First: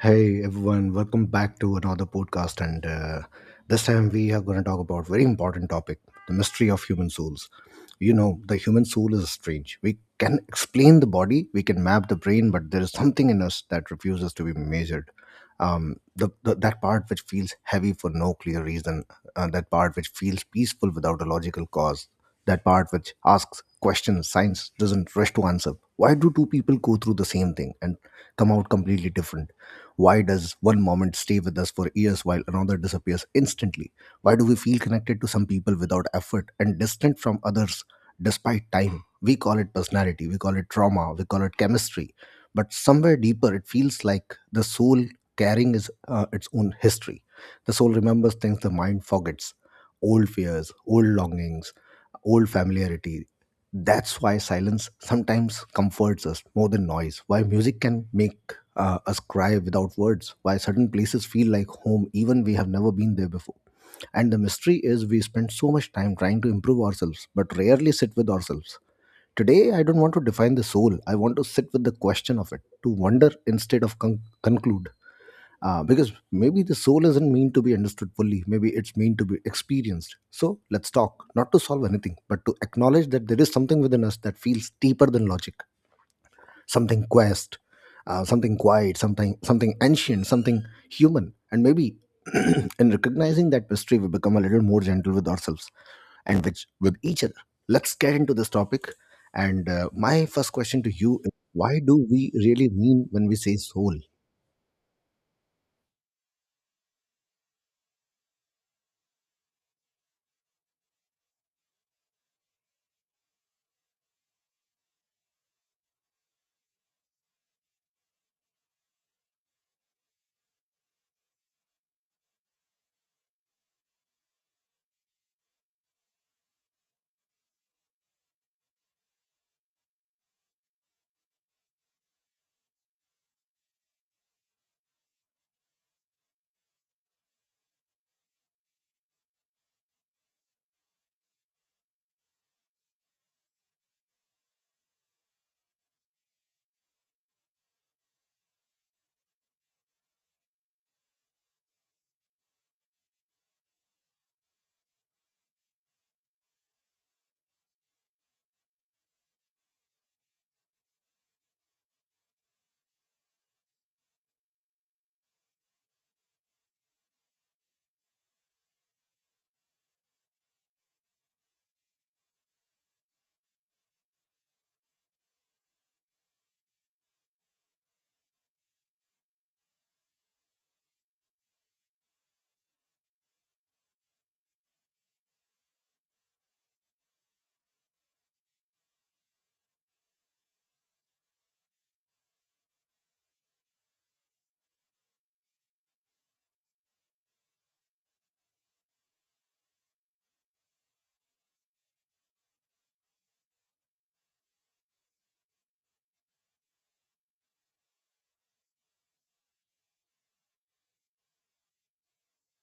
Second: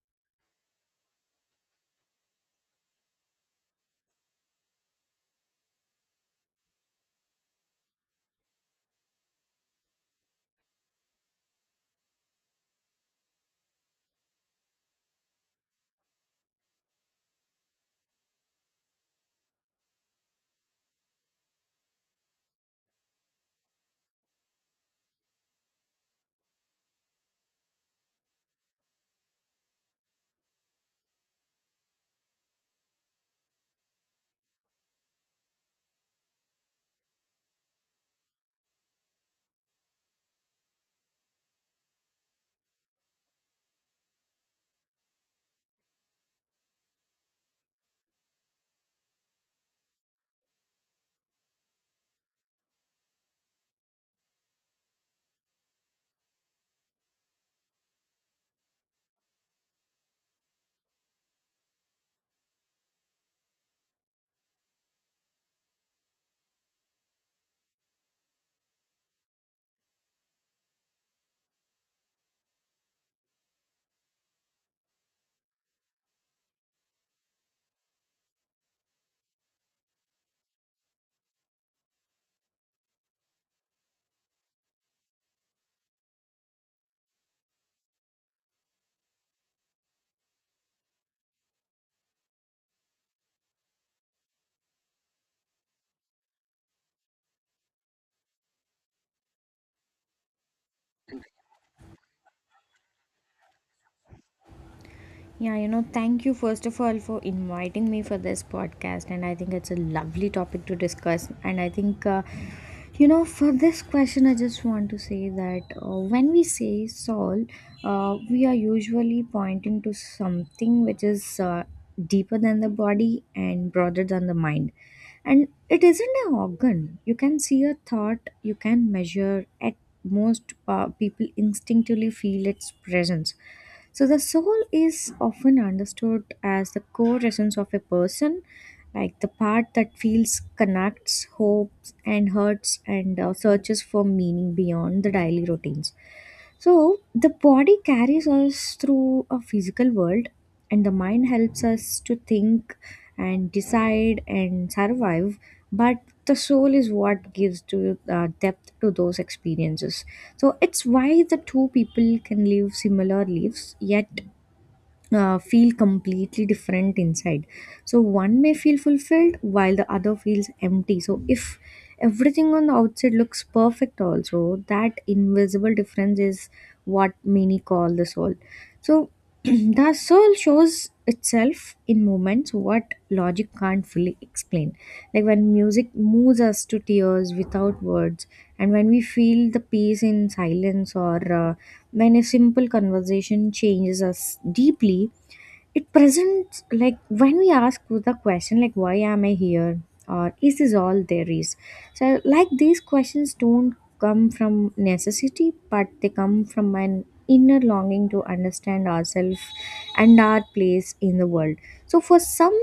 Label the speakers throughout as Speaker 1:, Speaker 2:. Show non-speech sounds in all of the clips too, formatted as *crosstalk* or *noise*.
Speaker 1: Hey everyone, welcome back to another podcast, and this time we are going to talk about very important topic: the mystery of human souls. You know, the human soul is strange. We can explain the body, we can map the brain, but there is something in us that refuses to be measured. The that part which feels heavy for no clear reason, that part which feels peaceful without a logical cause, that part which asks questions science doesn't rush to answer. Why do two people go through the same thing and come out completely different? Why does one moment stay with us for years while another disappears instantly? Why do we feel connected to some people without effort and distant from others despite time? We call it personality, we call it trauma, we call it chemistry. But somewhere deeper, it feels like the soul carrying is, its own history. The soul remembers things the mind forgets, old fears, old longings, old familiarity. That's why silence sometimes comforts us more than noise. Why music can make us cry without words. Why certain places feel like home even we have never been there before. And the mystery is we spend so much time trying to improve ourselves, but rarely sit with ourselves. Today, I don't want to define the soul. I want to sit with the question of it, to wonder instead of conclude, because maybe the soul isn't meant to be understood fully, maybe it's meant to be experienced. So let's talk not to solve anything, but to acknowledge that there is something within us that feels deeper than logic, something quest something quiet, something ancient, something human. And maybe *clears throat* in recognizing that mystery, we become a little more gentle with ourselves and which with each other. Let's get into this topic, and my first question to you is, why do we really mean when we say soul?
Speaker 2: Yeah, you know, thank you first of all for inviting me for this podcast, and I think it's a lovely topic to discuss. And I think, for this question, I just want to say that when we say soul, we are usually pointing to something which is deeper than the body and broader than the mind. And it isn't an organ. You can see a thought, you can measure. At most, people instinctively feel its presence. So the soul is often understood as the core essence of a person, like the part that feels, connects, hopes, and hurts, and searches for meaning beyond the daily routines. So the body carries us through a physical world, and the mind helps us to think and decide and survive. But the soul is what gives to depth to those experiences. So it's why the two people can live similar lives, yet feel completely different inside. So one may feel fulfilled while the other feels empty. So if everything on the outside looks perfect also, that invisible difference is what many call the soul. So *clears throat* the soul shows itself in moments what logic can't fully explain, like when music moves us to tears without words, and when we feel the peace in silence, or when a simple conversation changes us deeply. It presents like when we ask the question, like why am I here, or is this all there is? So like these questions don't come from necessity, but they come from an inner longing to understand ourselves and our place in the world. So for some,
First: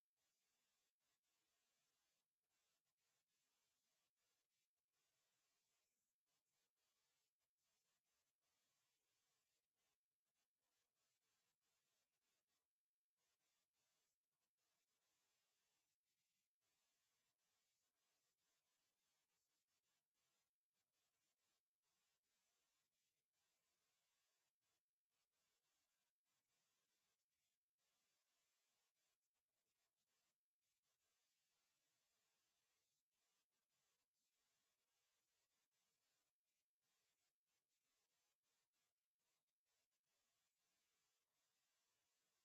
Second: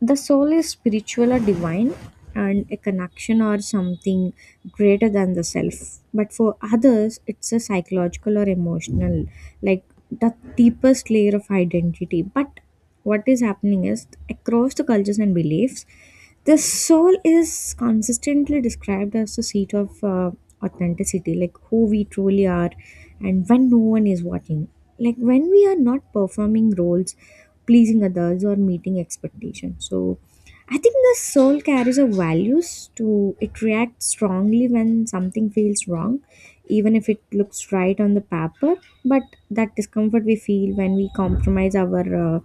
Speaker 2: the soul is spiritual or divine, and a connection or something greater than the self, but for others it's a psychological or emotional, like the deepest layer of identity. But what is happening is across the cultures and beliefs, the soul is consistently described as the seat of authenticity, like who we truly are and when no one is watching, like when we are not performing roles, pleasing others, or meeting expectations. So I think the soul carries a values to it, reacts strongly when something feels wrong, even if it looks right on the paper. But that discomfort we feel when we compromise our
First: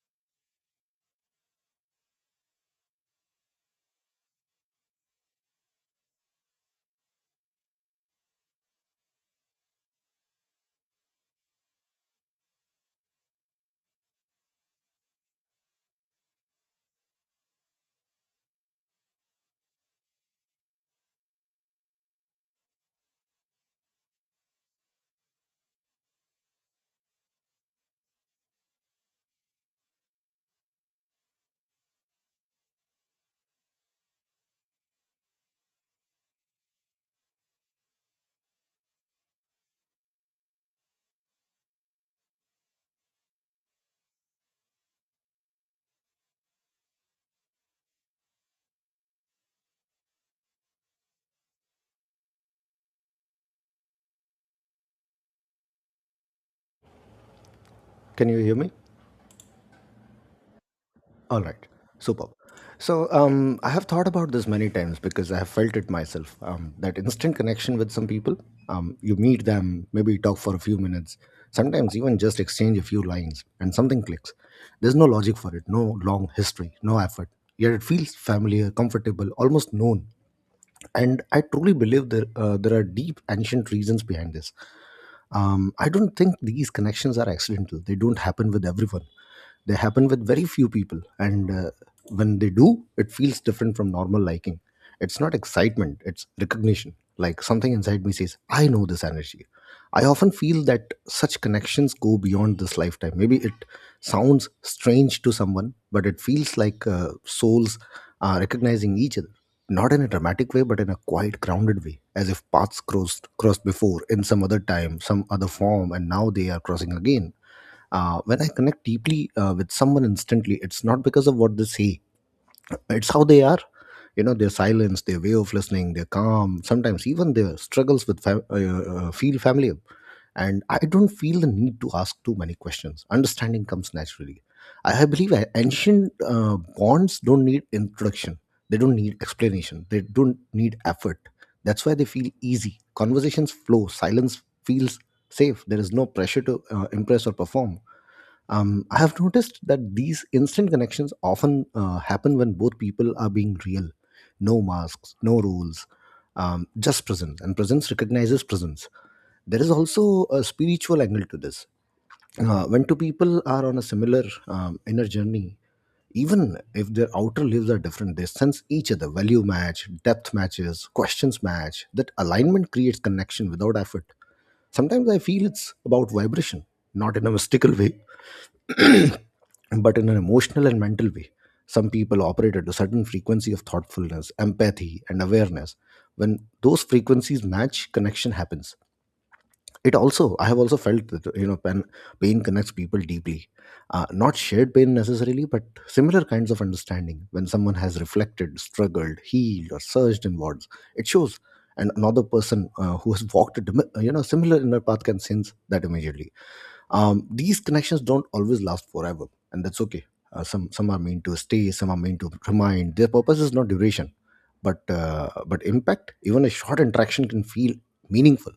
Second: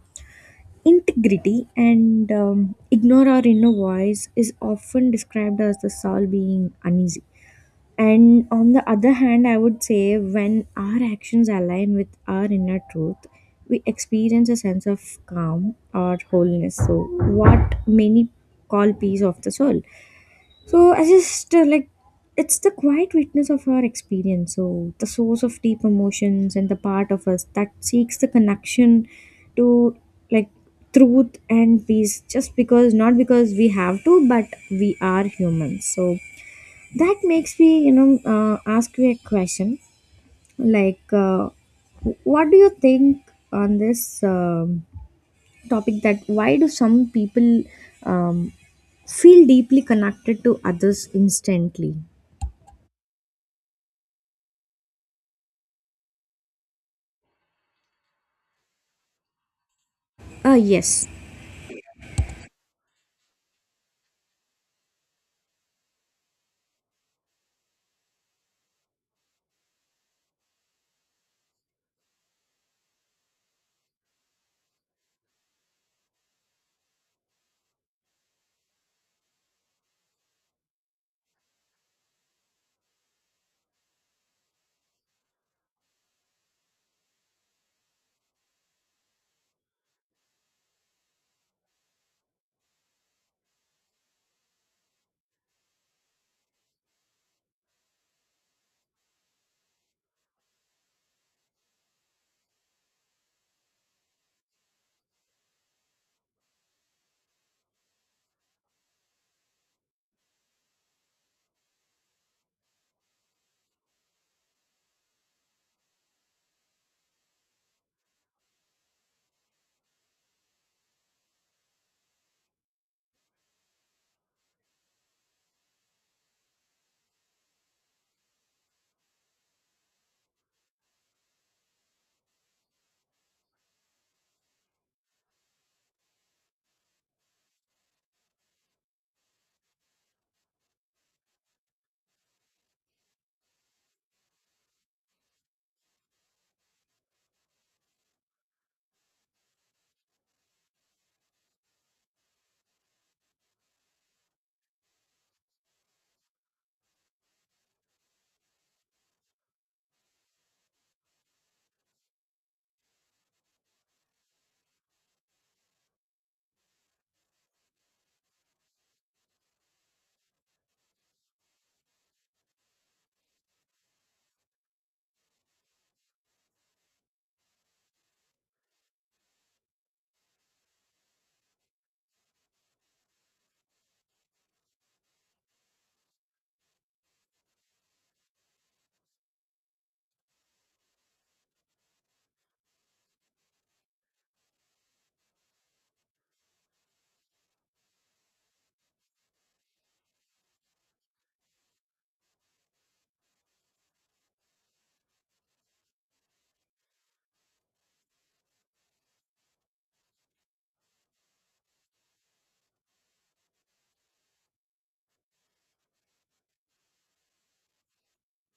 Speaker 2: integrity and ignore our inner voice is often described as the soul being uneasy. And on the other hand, I would say when our actions align with our inner truth, we experience a sense of calm or wholeness. So, what many call peace of the soul. So I just like, it's the quiet witness of our experience. So the source of deep emotions and the part of us that seeks the connection to, like, truth and peace, just because, not because we have to, but we are humans. So that makes me, you know, ask you a question, like, what do you think on this topic, that why do some people um, feel deeply connected to others instantly?
Speaker 1: Can you hear me?
Speaker 2: Yes.
Speaker 1: All right, superb. So I have thought about this many times because I have felt it myself. That instant connection with some people. You meet them, maybe talk for a few minutes, sometimes even just exchange a few lines, and something clicks. There's no logic for it, no long history, no effort. Yet it feels familiar, comfortable, almost known. And I truly believe that there are deep ancient reasons behind this. I don't think these connections are accidental. They don't happen with everyone. They happen with very few people, and when they do, it feels different from normal liking. It's not excitement, it's recognition. Like something inside me says, I know this energy. I often feel that such connections go beyond this lifetime. Maybe it sounds strange to someone, but it feels like souls are recognizing each other, not in a dramatic way, but in a quiet, grounded way, as if paths crossed before in some other time, some other form, and now they are crossing again. When I connect deeply with someone instantly, it's not because of what they say, it's how they are. You know, their silence, their way of listening, their calm, sometimes even their struggles with feel familiar. And I don't feel the need to ask too many questions. Understanding comes naturally. I believe ancient bonds don't need introduction. They don't need explanation, they don't need effort. That's why they feel easy. Conversations flow, silence feels safe. There is no pressure to impress or perform. I have noticed that these instant connections often happen when both people are being real. No masks, no rules, just presence. And presence recognizes presence. There is also a spiritual angle to this. When two people are on a similar inner journey, even if their outer lives are different, they sense each other. Value match, depth matches, questions match. That alignment creates connection without effort. Sometimes I feel it's about vibration, not in a mystical way, *clears throat* but in an emotional and mental way. Some people operate at a certain frequency of thoughtfulness, empathy, and awareness. When those frequencies match, connection happens. It also, I have also felt that, you know, pain, pain connects people deeply. Not shared pain necessarily, but similar kinds of understanding. When someone has reflected, struggled, healed, or surged inwards, it shows. And another person who has walked a you know, similar inner path can sense that immediately. These connections don't always last forever, and that's okay. Some are meant to stay, some are meant to remind. Their purpose is not duration, but impact. Even a short interaction can feel meaningful.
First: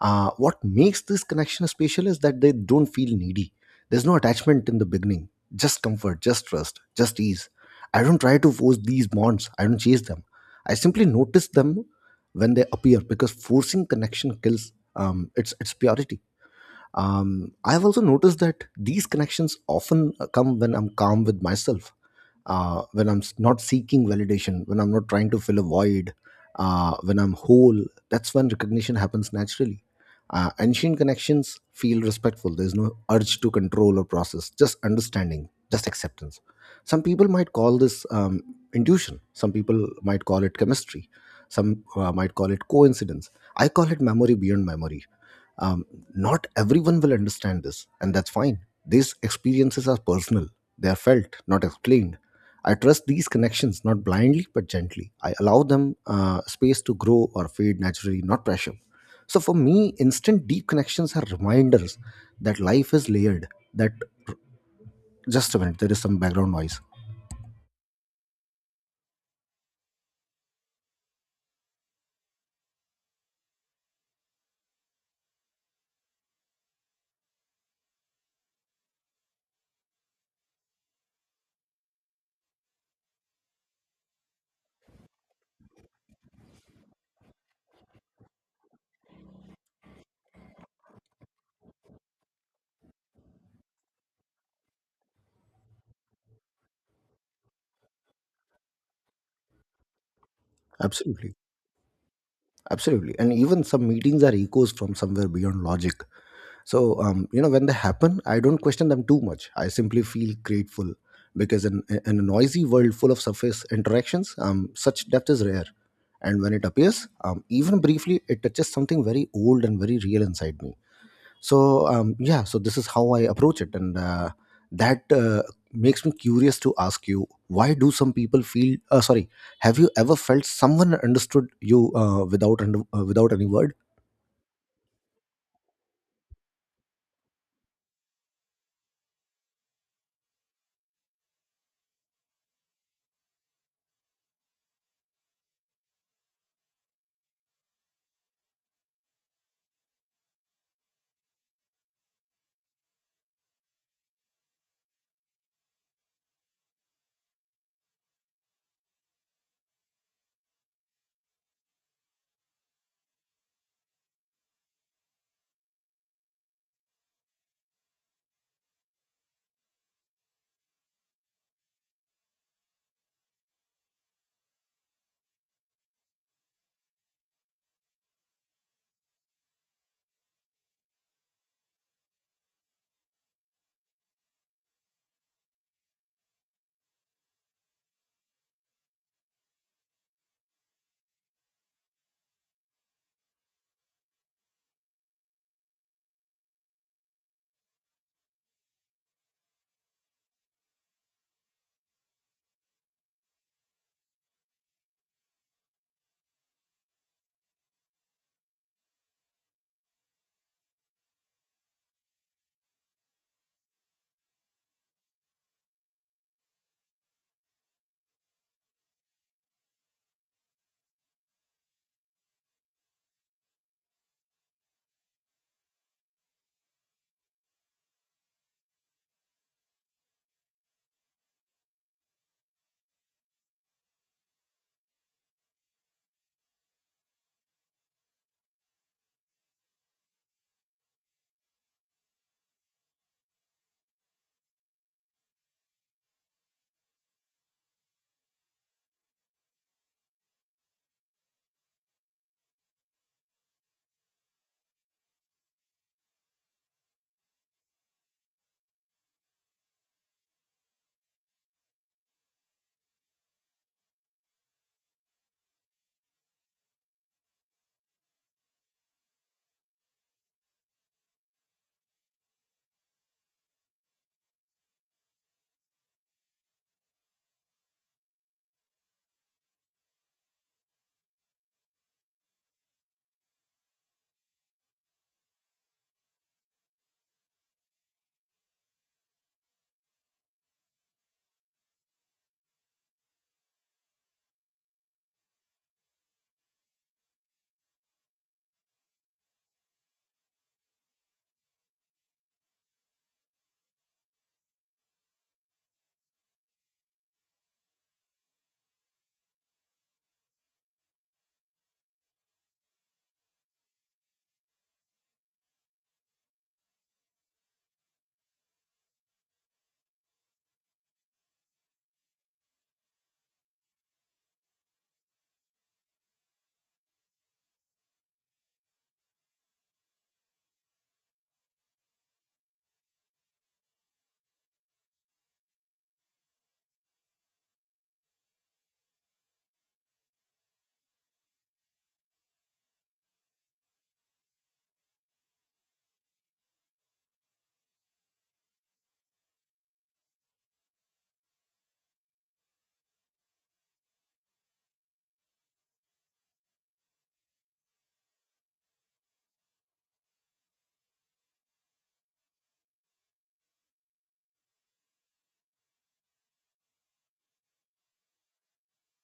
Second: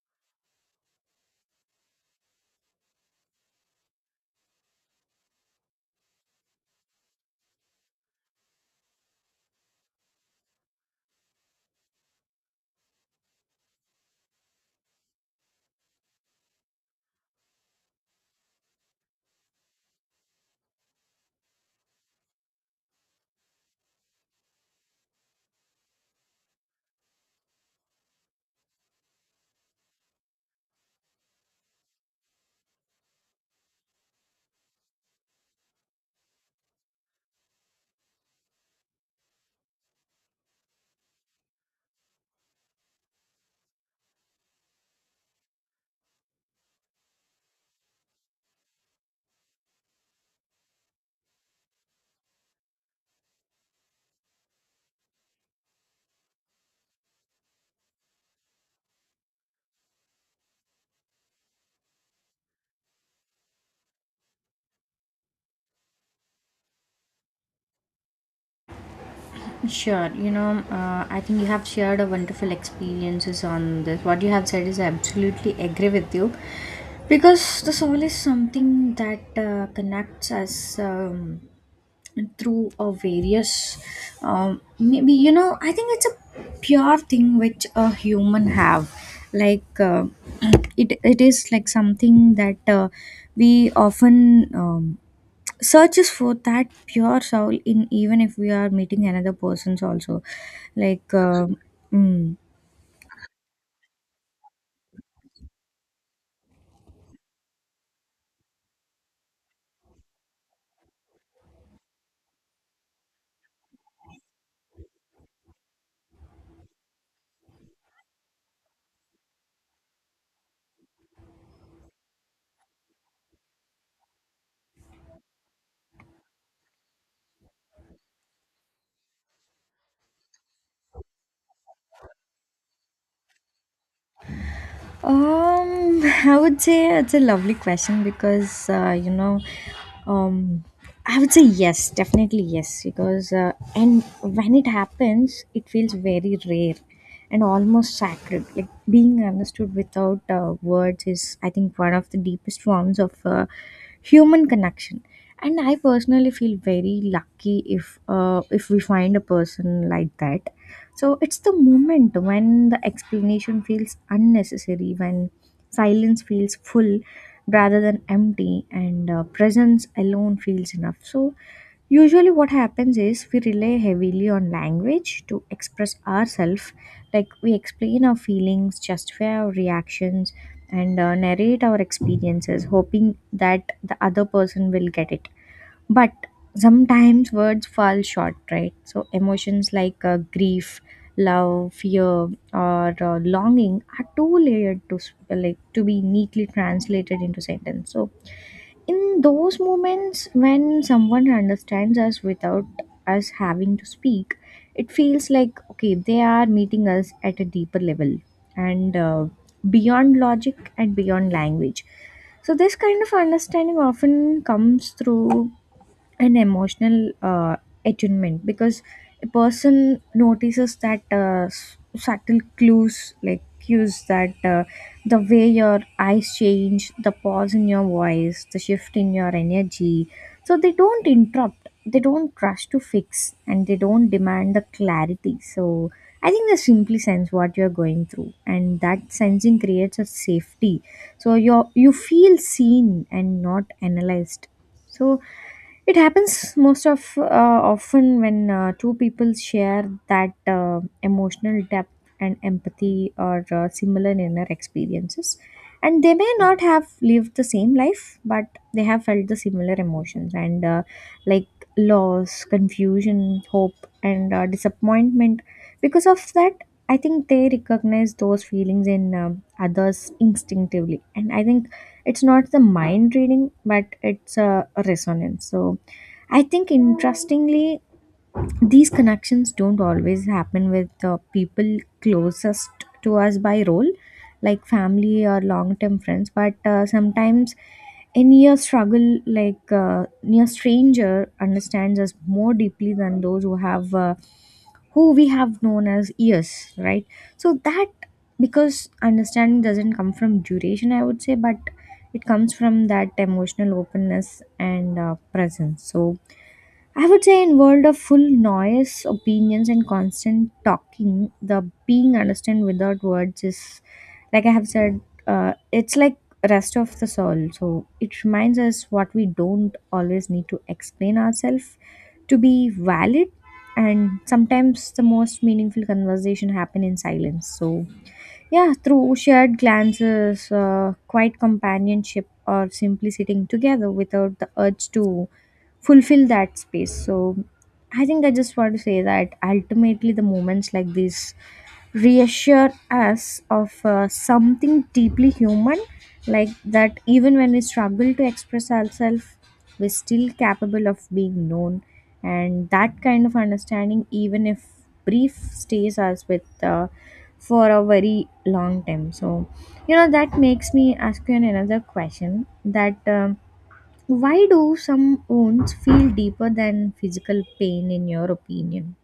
Speaker 1: What makes this connection special is that they don't feel needy. There's no attachment in the beginning, just comfort, just trust, just ease. I don't try to force these bonds, I don't chase them. I simply notice them when they appear, because forcing connection kills its purity. I've also noticed that these connections often come when I'm calm with myself, when I'm not seeking validation, when I'm not trying to fill a void, when I'm whole. That's when recognition happens naturally. Ancient connections feel respectful. There's no urge to control or process, just understanding, just acceptance. Some people might call this intuition, some people might call it chemistry, some might call it coincidence. I call it memory beyond memory. Um, not everyone will understand this, and that's fine. These experiences are personal. They are felt, not explained. I trust these connections, not blindly but gently. I allow them space to grow or fade naturally, not pressure. So for me, instant deep connections are reminders that life is layered, that, just a minute, there is some background noise.
Speaker 2: Sure, you know, I think you have shared a wonderful experiences on this. What you have said is I absolutely agree with you, because the soul is something that connects us. Through a various maybe, you know, I think it's a pure thing which a human have, like *clears throat* it is like something that we often um, searches for that pure soul in, even if we are meeting another persons also, like,
Speaker 1: Absolutely.
Speaker 2: mm.
Speaker 1: Absolutely. And even some meetings are echoes from somewhere beyond logic. So you know, when they happen, I don't question them too much, I simply feel grateful, because in a noisy world full of surface interactions, such depth is rare. And when it appears, even briefly, it touches something very old and very real inside me. So yeah, so this is how I approach it, and that makes me curious to ask you, why do some people feel sorry, have you ever felt someone understood you without without any word?
Speaker 2: *laughs* I would say it's a lovely question because, um, I would say yes, definitely yes, because, and when it happens, it feels very rare and almost sacred. Like, being understood without words is, I think, one of the deepest forms of human connection. And I personally feel very lucky if, if we find a person like that. So it's the moment when the explanation feels unnecessary, when silence feels full rather than empty, and presence alone feels enough. So usually, what happens is we rely heavily on language to express ourselves, like we explain our feelings, justify our reactions, and narrate our experiences, hoping that the other person will get it. But sometimes words fall short, right? So emotions like grief, love, fear, or longing are too layered to like, to be neatly translated into sentence. So in those moments when someone understands us without us having to speak, it feels like, okay, they are meeting us at a deeper level and beyond logic and beyond language. So this kind of understanding often comes through an emotional attunement, because a person notices that, subtle clues, like cues, that the way your eyes change, the pause in your voice, the shift in your energy. So they don't interrupt, they don't rush to fix, and they don't demand the clarity. So I think they simply sense what you're going through, and that sensing creates a safety. So you, feel seen and not analyzed. So it happens most of, often when two people share that emotional depth and empathy, or similar inner experiences, and they may not have lived the same life, but they have felt the similar emotions and, like, loss, confusion, hope, and disappointment. Because of that, I think they recognize those feelings in others instinctively, and I think it's not the mind reading, but it's a resonance. So I think, interestingly, these connections don't always happen with the people closest to us by role, like family or long term friends, but sometimes a near struggle, like near stranger understands us more deeply than those who have who we have known as years, right? So that, because understanding doesn't come from duration, I would say, but it comes from that emotional openness and presence. So I would say in world of full noise, opinions, and constant talking, the being understood without words is, like I have said, it's like rest of the soul. So it reminds us what we don't always need to explain ourselves to be valid, and sometimes the most meaningful conversation happen in silence. So, yeah, through shared glances, quiet companionship, or simply sitting together without the urge to fulfill that space. So I think I just want to say that ultimately the moments like this reassure us of something deeply human, like that even when we struggle to express ourselves, we're still capable of being known. And that kind of understanding, even if brief, stays us with, for a very long time. So, you know, that makes me ask you another question, that. Why do some wounds feel deeper than physical pain, in your opinion?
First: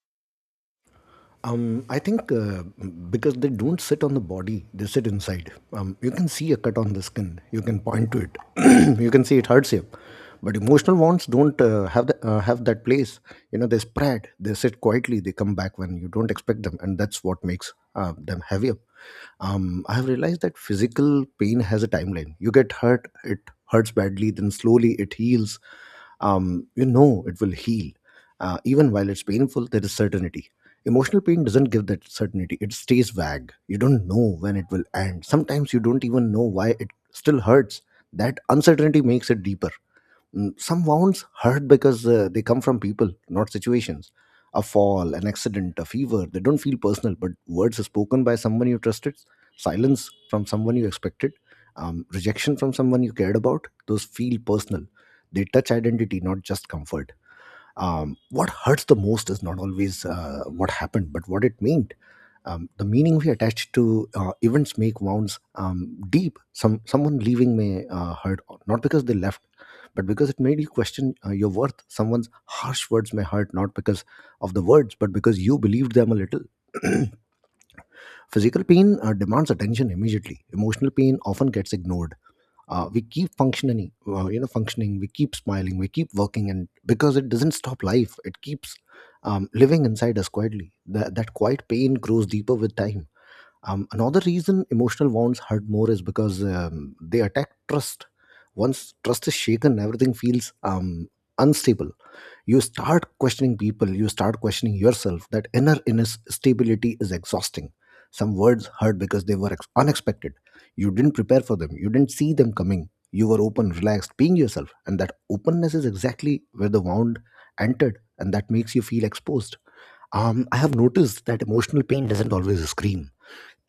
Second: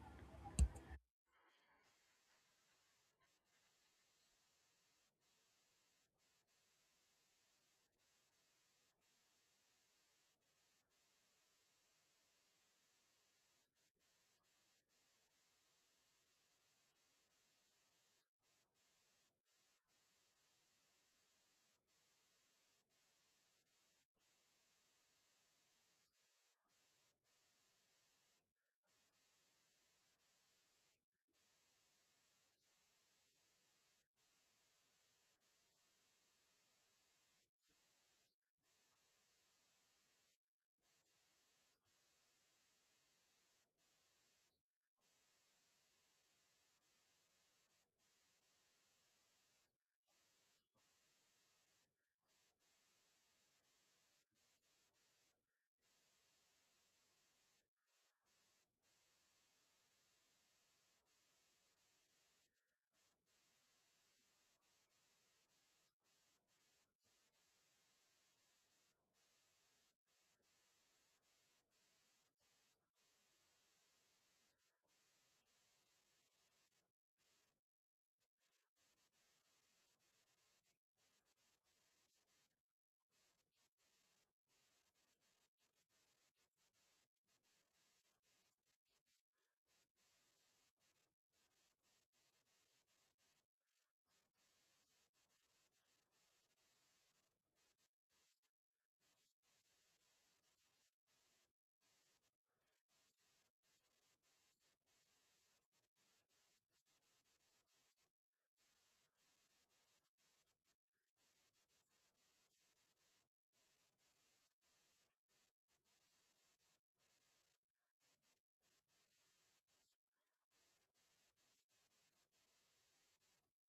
Speaker 1: I think because they don't sit on the body, they sit inside. You can see a cut on the skin, you can point to it, *clears throat* you can see it hurts you. But emotional wounds don't have that place. You know, they spread, they sit quietly, they come back when you don't expect them, and that's what makes them heavier. I have realized that physical pain has a timeline. You get hurt, it hurts badly, then slowly it heals. You know it will heal. Even while it's painful, there is certainty. Emotional pain doesn't give that certainty, it stays vague. You don't know when it will end. Sometimes you don't even know why it still hurts. That uncertainty makes it deeper. Mm. Some wounds hurt because they come from people, not situations. A fall, an accident, a fever, they don't feel personal, but words spoken by someone you trusted, silence from someone you expected, rejection from someone you cared about, those feel personal. They touch identity, not just comfort. What hurts the most is not always what happened, but what it meant. The meaning we attach to events make wounds deep. Some someone leaving may hurt, not because they left, but because it made you question your worth. Someone's harsh words may hurt, not because of the words, but because you believed them a little. *clears throat* Physical pain demands attention immediately. Emotional pain often gets ignored. We keep functioning, we keep smiling, we keep working, and because it doesn't stop life, it keeps living inside us quietly. That quiet pain grows deeper with time. Another reason emotional wounds hurt more is because they attack trust. Once trust is shaken, everything feels unstable. You start questioning people, you start questioning yourself. That inner instability is exhausting. Some words hurt because they were unexpected. You didn't prepare for them, you didn't see them coming. You were open, relaxed, being yourself, and that openness is exactly where the wound entered, and that makes you feel exposed. I have noticed that emotional pain doesn't always scream.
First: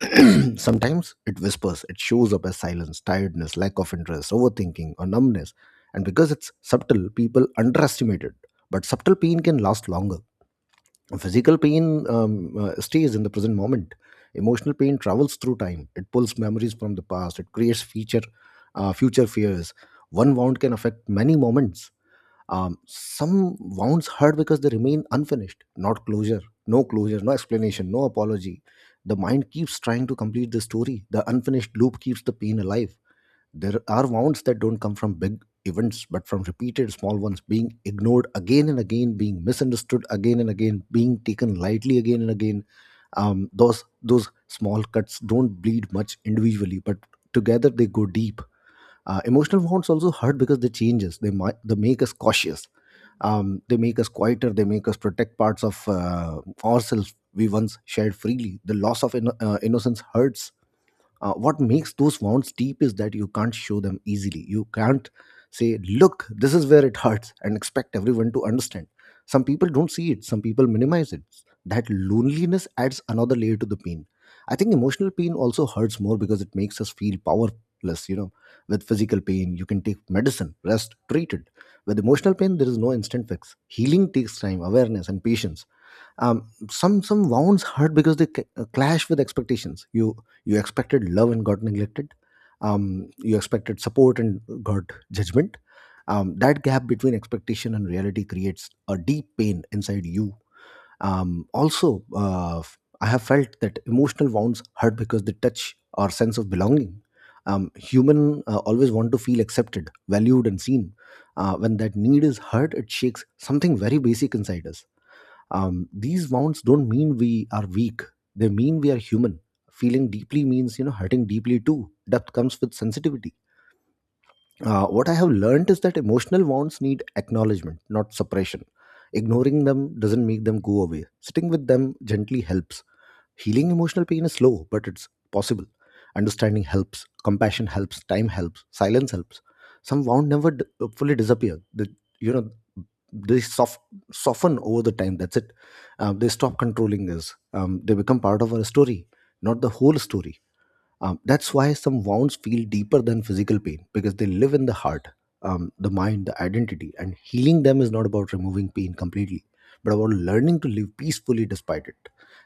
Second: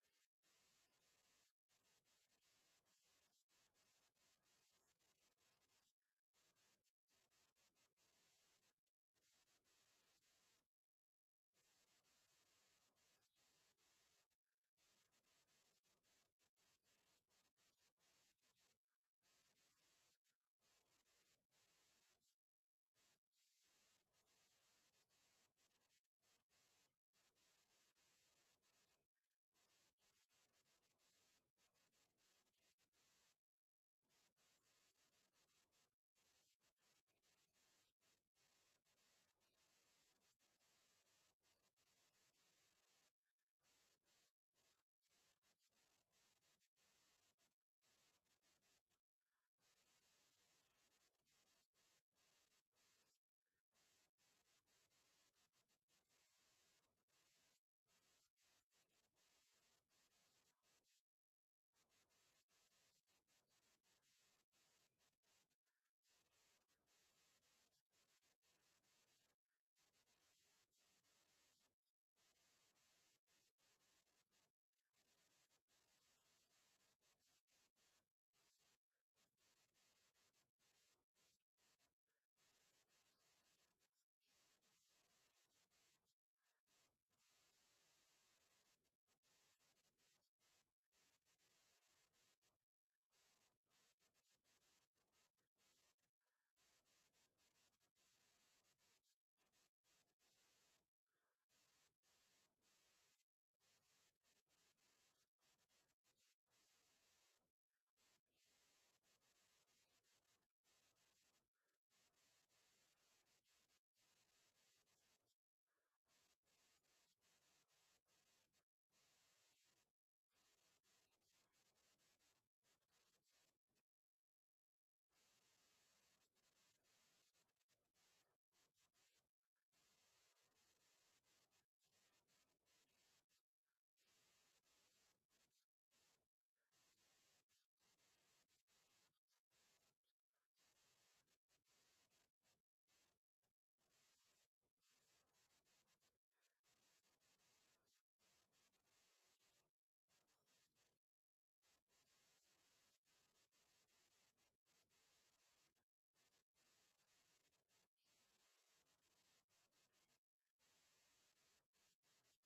Speaker 1: *clears throat* Sometimes it whispers, it shows up as silence, tiredness, lack of interest, overthinking, or numbness. And because it's subtle, people underestimate it. But subtle pain can last longer. Physical pain stays in the present moment. Emotional pain travels through time. It pulls memories from the past. It creates future fears. One wound can affect many moments. Some wounds hurt because they remain unfinished, not closure, no closure, no explanation, no apology. The mind keeps trying to complete the story. The unfinished loop keeps the pain alive. There are wounds that don't come from big events, but from repeated small ones being ignored again and again, being misunderstood again and again, being taken lightly again and again. Those small cuts don't bleed much individually, but together they go deep. Emotional wants also hurt because they change us. They make us cautious. They make us quieter. They make us protect parts of ourselves we once shared freely. The loss of innocence hurts. What makes those wounds deep is that you can't show them easily. You can't say, look, this is where it *laughs* hurts, and expect everyone to understand. Some people don't see it, some people minimize it. That loneliness adds another layer to the pain. I think emotional pain also hurts more because it makes us feel powerless, you know. With physical pain, you can take medicine, rest, treat it. With emotional pain, there is no instant fix. Healing takes time, awareness, and patience. Some wounds hurt because they clash with expectations. You expected love and got neglected. Um, you expected support and got judgment. Um, that gap between expectation and reality creates a deep pain inside you. Also I have felt that emotional wounds hurt because they touch our sense of belonging. Um, human always want to feel accepted, valued, and seen. Uh, when that need is hurt, it shakes something very basic inside us. Um, these wounds don't mean we are weak. They mean we are human. Feeling deeply means, you know, hurting deeply too. Depth comes with sensitivity. Uh, what I have learned is that emotional wounds need acknowledgement, not suppression. Ignoring them doesn't make them go away. Sitting with them gently helps. Healing emotional pain is slow, but it's possible. Understanding helps, compassion helps, time helps, silence helps. Some wound never fully disappear. You know, they soften over the time. That's it. They stop controlling us. They become part of our story, not the whole story. Um, that's why some wounds feel deeper than physical pain, because they live in the heart, the mind, the identity. And healing them is not about removing pain completely, but about learning to live peacefully despite it.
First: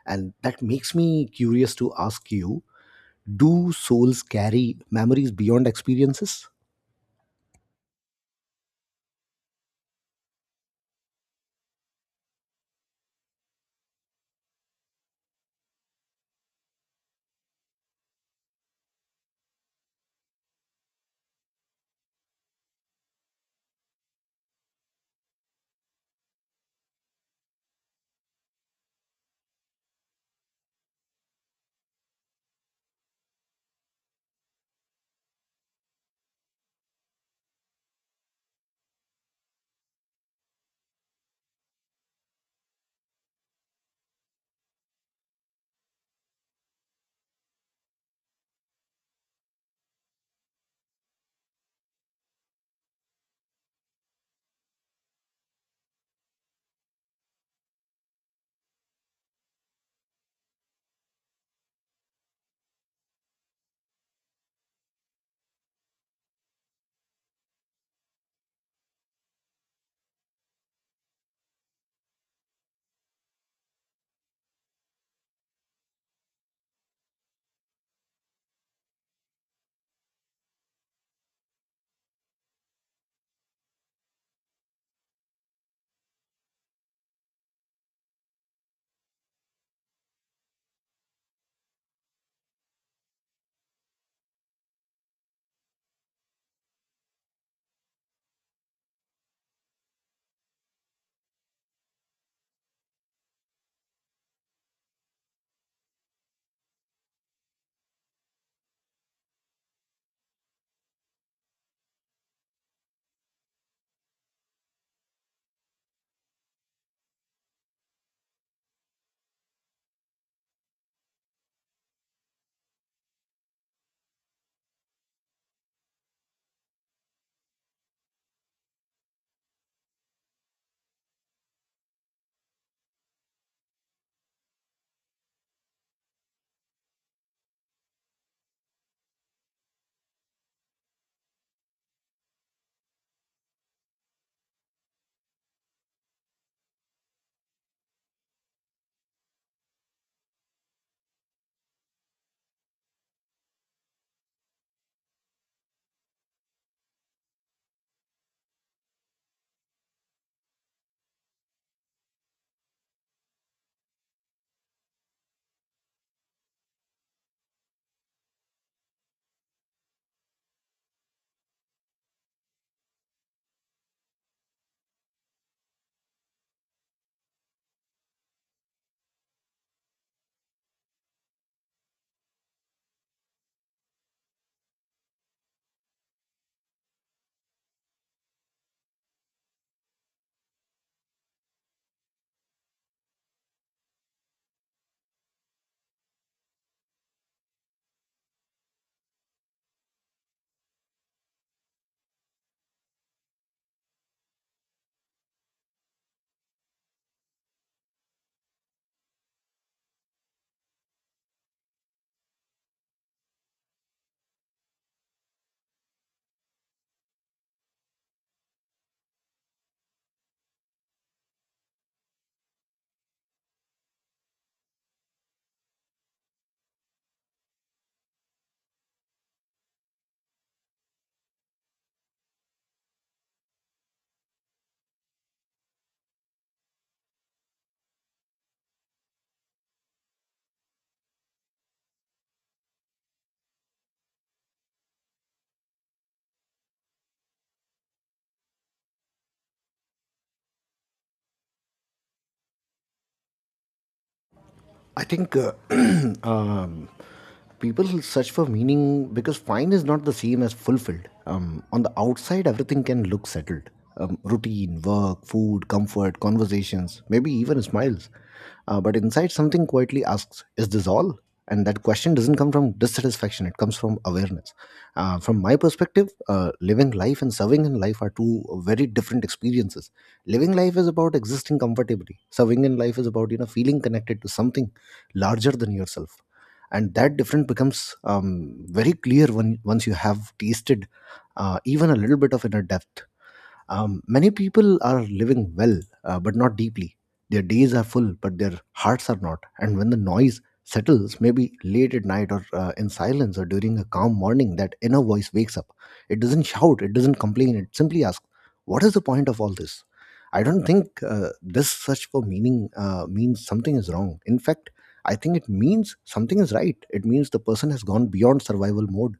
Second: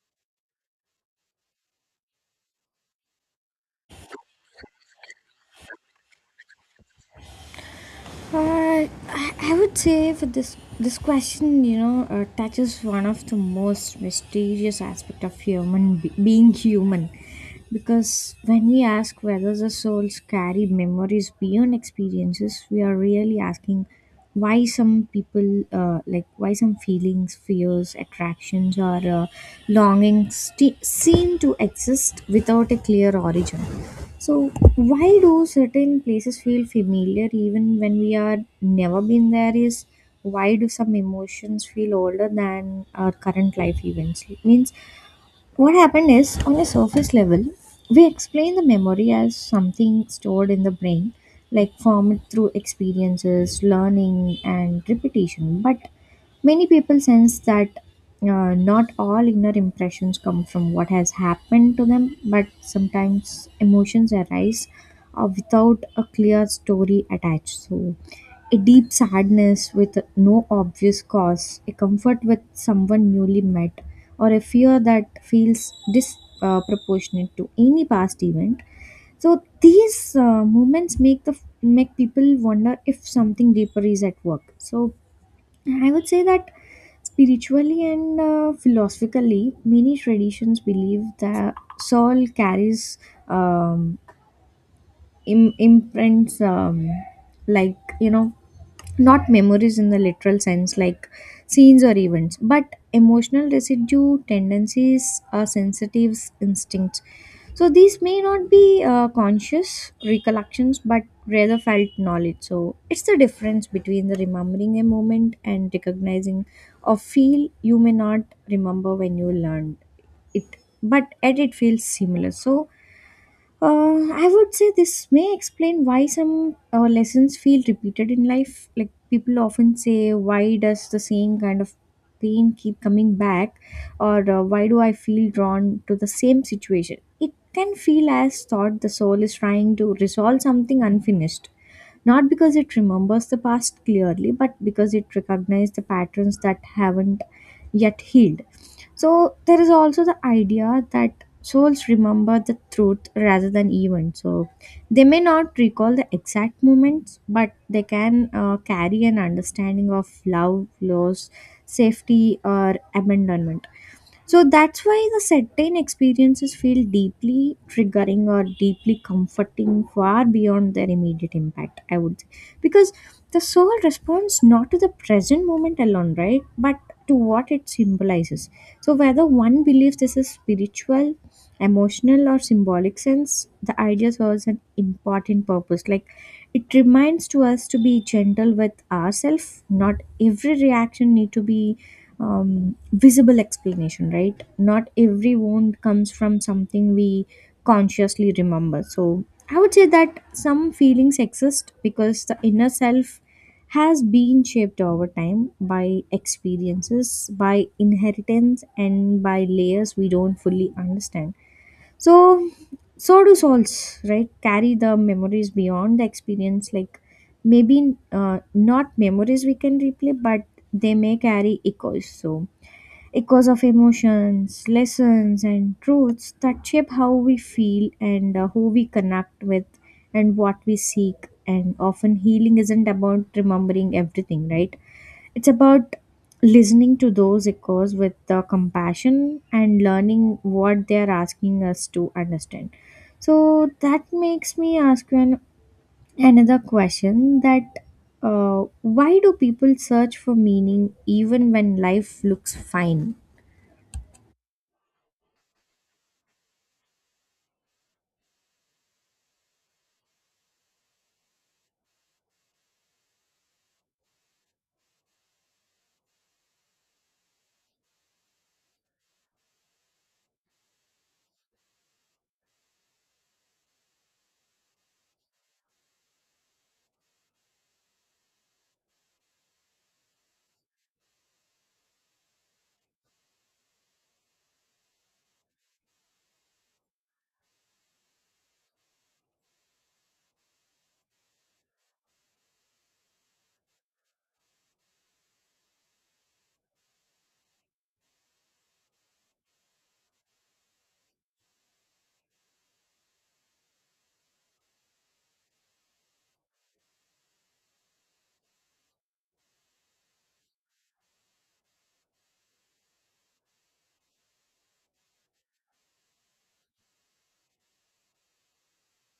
Speaker 1: And that makes me curious to ask you, do souls carry memories beyond experiences?
Speaker 2: I would say for this question, you know, touches one of the most mysterious aspect of human being human, because when we ask whether the souls carry memories beyond experiences, we are really asking why some people, like why some feelings, fears, attractions, or longings seem to exist without a clear origin. So, why do certain places feel familiar even when we are never been there? Is why do some emotions feel older than our current life events? It means what happened is, on a surface level, we explain the memory as something stored in the brain, like formed through experiences, learning, and repetition. But many people sense that not all inner impressions come from what has happened to them, but sometimes emotions arise without a clear story attached. So, a deep sadness with no obvious cause, a comfort with someone newly met, or a fear that feels disproportionate to any past event. So these moments make the make people wonder if something deeper is at work. So I would say that spiritually and philosophically, many traditions believe that soul carries um, imprints, like, you know, not memories in the literal sense, like scenes or events, but emotional residue, tendencies are sensitive instincts. So these may not be conscious recollections, but rather felt knowledge. So it's the difference between the remembering a moment and recognizing a feel. You may not remember when you learned it, but yet it feels similar. So, uh, I would say this may explain why some lessons feel repeated in life. Like people often say, why does the same kind of pain keep coming back? Or why do I feel drawn to the same situation? It can feel as thought the soul is trying to resolve something unfinished. Not because it remembers the past clearly, but because it recognizes the patterns that haven't yet healed. So there is also the idea that souls remember the truth rather than events. So they may not recall the exact moments, but they can carry an understanding of love, loss, safety, or abandonment. So that's why the certain experiences feel deeply triggering or deeply comforting, far beyond their immediate impact, I would say. Because the soul responds not to the present moment alone, right? But to what it symbolizes. So whether one believes this is spiritual, emotional, or symbolic sense, the idea serves an important purpose. Like, it reminds to us to be gentle with ourselves. Not every reaction need to be visible explanation, right? Not every wound comes from something we consciously remember. So I would say that some feelings exist because the inner self has been shaped over time by experiences, by inheritance, and by layers we don't fully understand. So, so do souls, right? Carry the memories beyond the experience, like, maybe not memories we can replay, but they may carry echoes. So, echoes of emotions, lessons, and truths that shape how we feel and who we connect with and what we seek. And often, healing isn't about remembering everything, right? It's about listening to those echoes with compassion and learning what they are asking us to understand. So, that makes me ask you an, another question that why do people search for meaning even when life looks fine?
Speaker 1: I think *clears throat* um, people search for meaning because fine is not the same as fulfilled. On the outside, everything can look settled, routine, work, food, comfort, conversations, maybe even smiles. But inside, something quietly asks, is this all? And that question doesn't come from dissatisfaction, it comes from awareness. From my perspective, living life and serving in life are two very different experiences. Living life is about existing comfortably. Serving in life is about, you know, feeling connected to something larger than yourself, and that difference becomes, very clear when once you have tasted even a little bit of inner depth. Um, many people are living well, but not deeply. Their days are full, but their hearts are not. And when the noise settles, maybe late at night or in silence or during a calm morning, that inner voice wakes up. It doesn't shout, it doesn't complain, it simply asks, what is the point of all this? I don't think this search for meaning means something is wrong. In fact, I think it means something is right. It means the person has gone beyond survival mode.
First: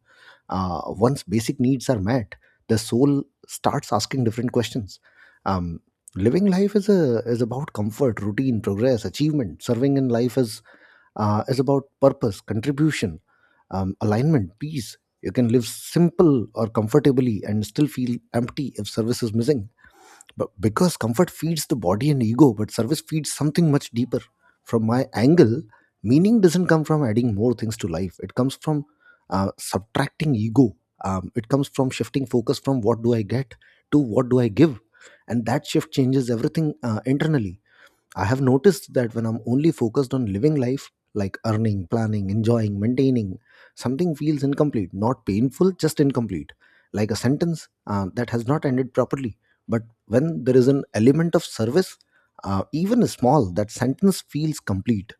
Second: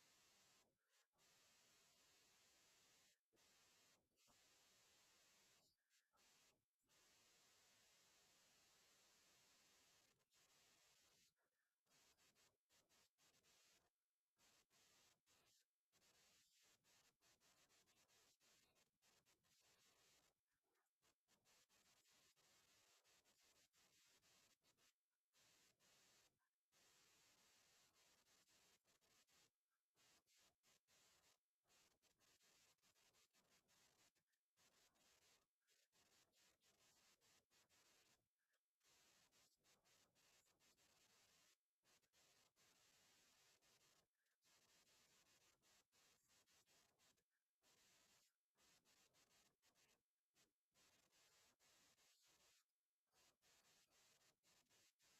Speaker 1: Uh, once basic needs are met, the soul starts asking different questions. Um, living life is about comfort, routine, progress, achievement. Serving in life is about purpose, contribution, alignment, peace. You can live simple or comfortably and still feel empty if service is missing, but because comfort feeds the body and ego, but service feeds something much deeper. From my angle, meaning doesn't come from adding more things to life. It comes from subtracting ego. Um, it comes from shifting focus from, what do I get, to, what do I give. And that shift changes everything internally. I have noticed that when I'm only focused on living life, like earning, planning, enjoying, maintaining, something feels incomplete, not painful, just incomplete. Like a sentence that has not ended properly. But when there is an element of service, even small, that sentence feels complete.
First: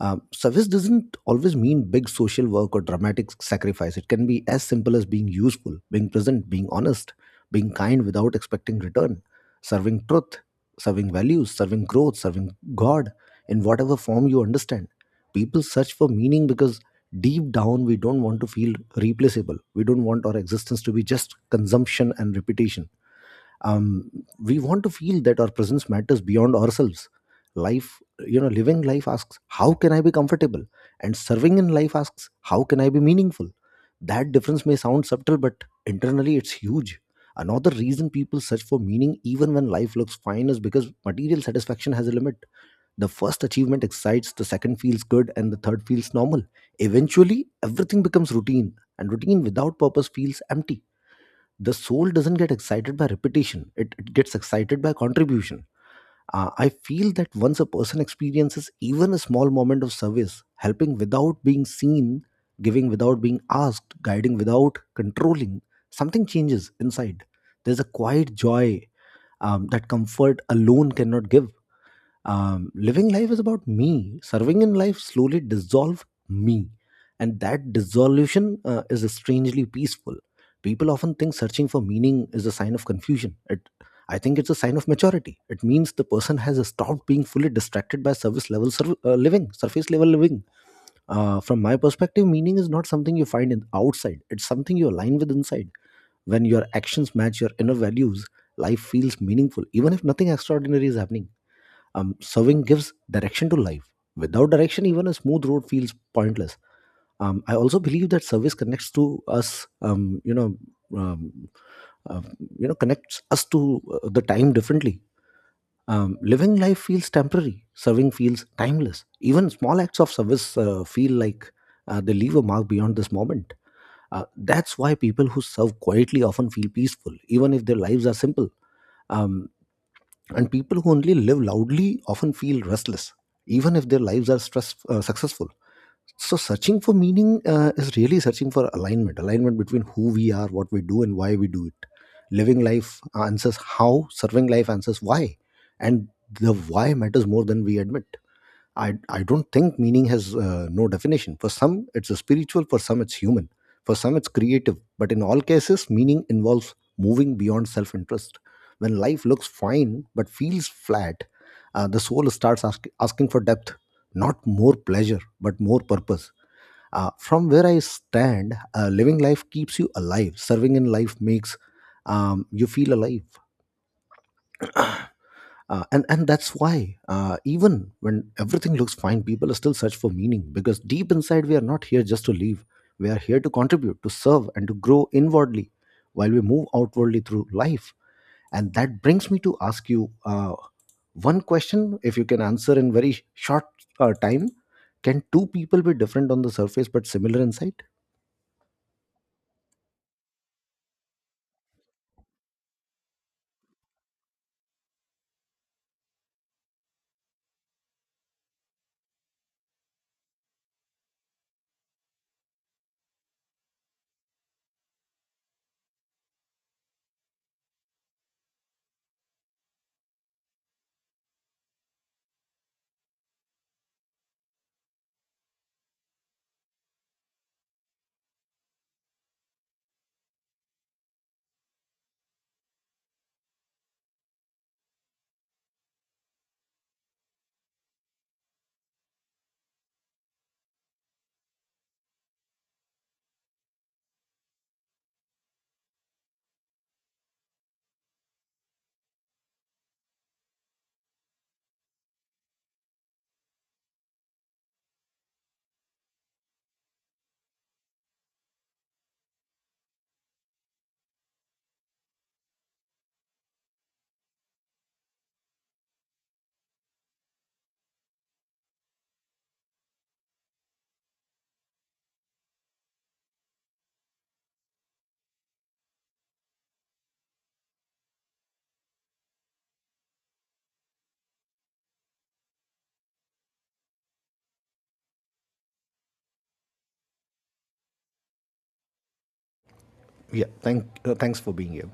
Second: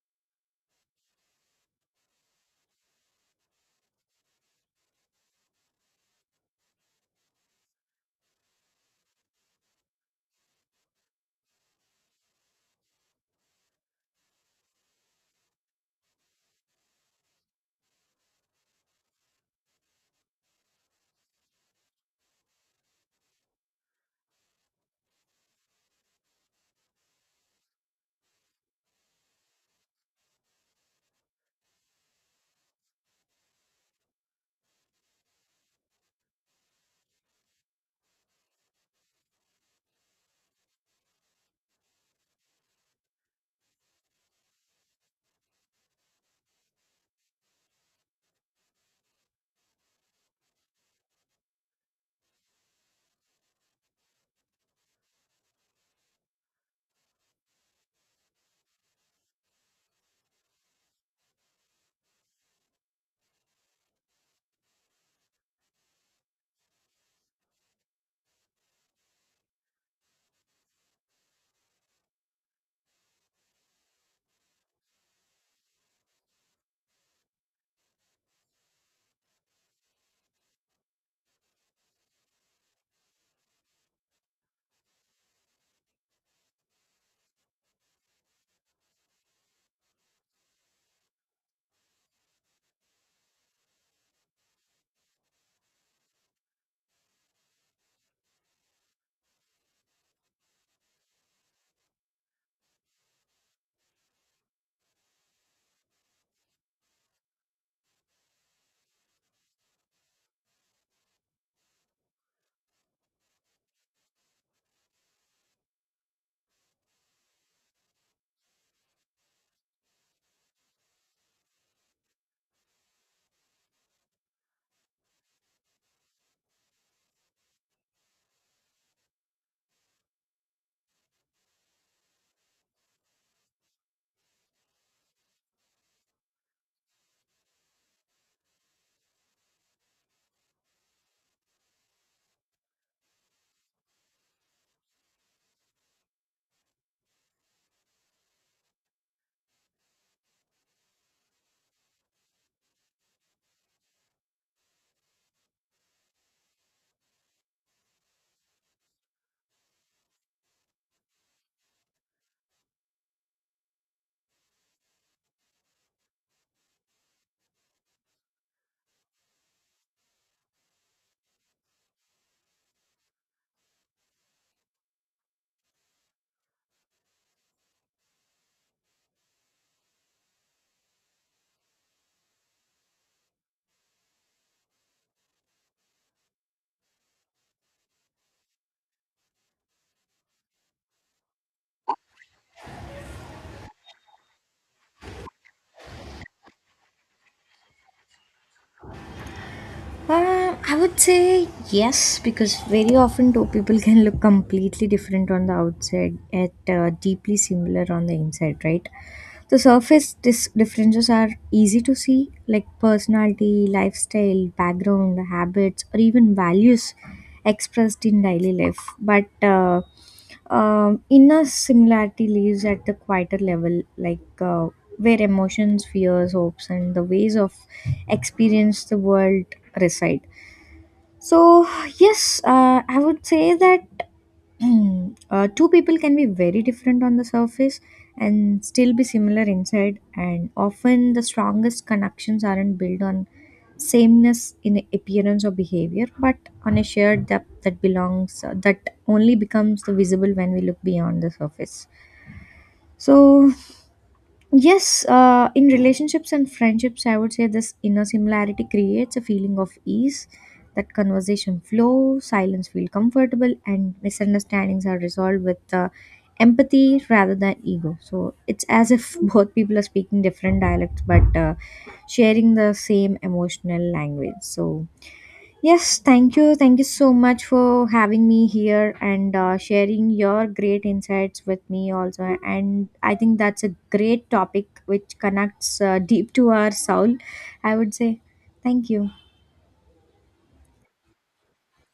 Speaker 1: Uh, service doesn't always mean big social work or dramatic sacrifice. It can be as simple as being useful, being present, being honest, being kind without expecting return, serving truth, serving values, serving growth, serving God in whatever form you understand. People search for meaning because deep down we don't want to feel replaceable. We don't want our existence to be just consumption and repetition. Um, we want to feel that our presence matters beyond ourselves. Life, you know, living life asks, how can I be comfortable, and serving in life asks, how can I be meaningful. That difference may sound subtle, but internally it's huge. Another reason people search for meaning even when life looks fine is because material satisfaction has a limit. The first achievement excites, the second feels good, and the third feels normal. Eventually everything becomes routine, and routine without purpose feels empty. The soul doesn't get excited by repetition. It gets excited by contribution. Uh, I feel that once a person experiences even a small moment of service, helping without being seen, giving without being asked, guiding without controlling, something changes inside. There's a quiet joy, that comfort alone cannot give. Um, living life is about me. Serving in life slowly dissolve me, and that dissolution is strangely peaceful. People often think searching for meaning is a sign of confusion. I think it's a sign of maturity. It means the person has stopped being fully distracted by living surface level living. Uh, from my perspective, meaning is not something you find in outside, it's something you align with inside. When your actions match your inner values, life feels meaningful even if nothing extraordinary is happening. Um, serving gives direction to life. Without direction, even a smooth road feels pointless. I also believe that service connects to us. Um, uh, connects us to the time differently. Living life feels temporary. Serving feels timeless. Even small acts of service feel like they leave a mark beyond this moment. That's why people who serve quietly often feel peaceful, even if their lives are simple. Um, and people who only live loudly often feel restless, even if their lives are successful. So, searching for meaning is really searching for alignment, alignment between who we are, what we do, and why we do it. Living life answers how, serving life answers why. And the why matters more than we admit. I don't think meaning has no definition. For some, it's spiritual, for some, it's human, for some, it's creative. But in all cases, meaning involves moving beyond self interest. When life looks fine but feels flat, the soul starts asking for depth, not more pleasure, but more purpose. From where I stand, living life keeps you alive, serving in life makes you feel alive. And that's why even when everything looks fine, people still search for meaning, because deep inside we are not here just to live. We are here to contribute, to serve, and to grow inwardly while we move outwardly through life. And that brings me to ask you, one question, if you can answer in very short time, can two people be different on the surface but similar inside?
Speaker 2: I would say yes, because very often two people can look completely different on the outside, yet deeply similar on the inside, right? The surface differences are easy to see, like personality, lifestyle, background, habits, or even values expressed in daily life. But inner similarity lives at the quieter level, like, where emotions, fears, hopes, and the ways of experience the world reside. So, yes, I would say that *clears throat* two people can be very different on the surface and still be similar inside, and often the strongest connections aren't built on sameness in appearance or behavior, but on a shared depth that belongs that only becomes the visible when we look beyond the surface. So yes, in relationships and friendships, I would say this inner similarity creates a feeling of ease, that conversation flows, silence feel comfortable, and misunderstandings are resolved with empathy rather than ego. So it's as if *laughs* both people are speaking different dialects but sharing the same emotional language. So yes, thank you. Thank you so much for having me here and sharing your great insights with me also. And I think that's a great topic which connects deep to our soul, I would say. Thank you.
Speaker 1: Yeah, thanks for being here.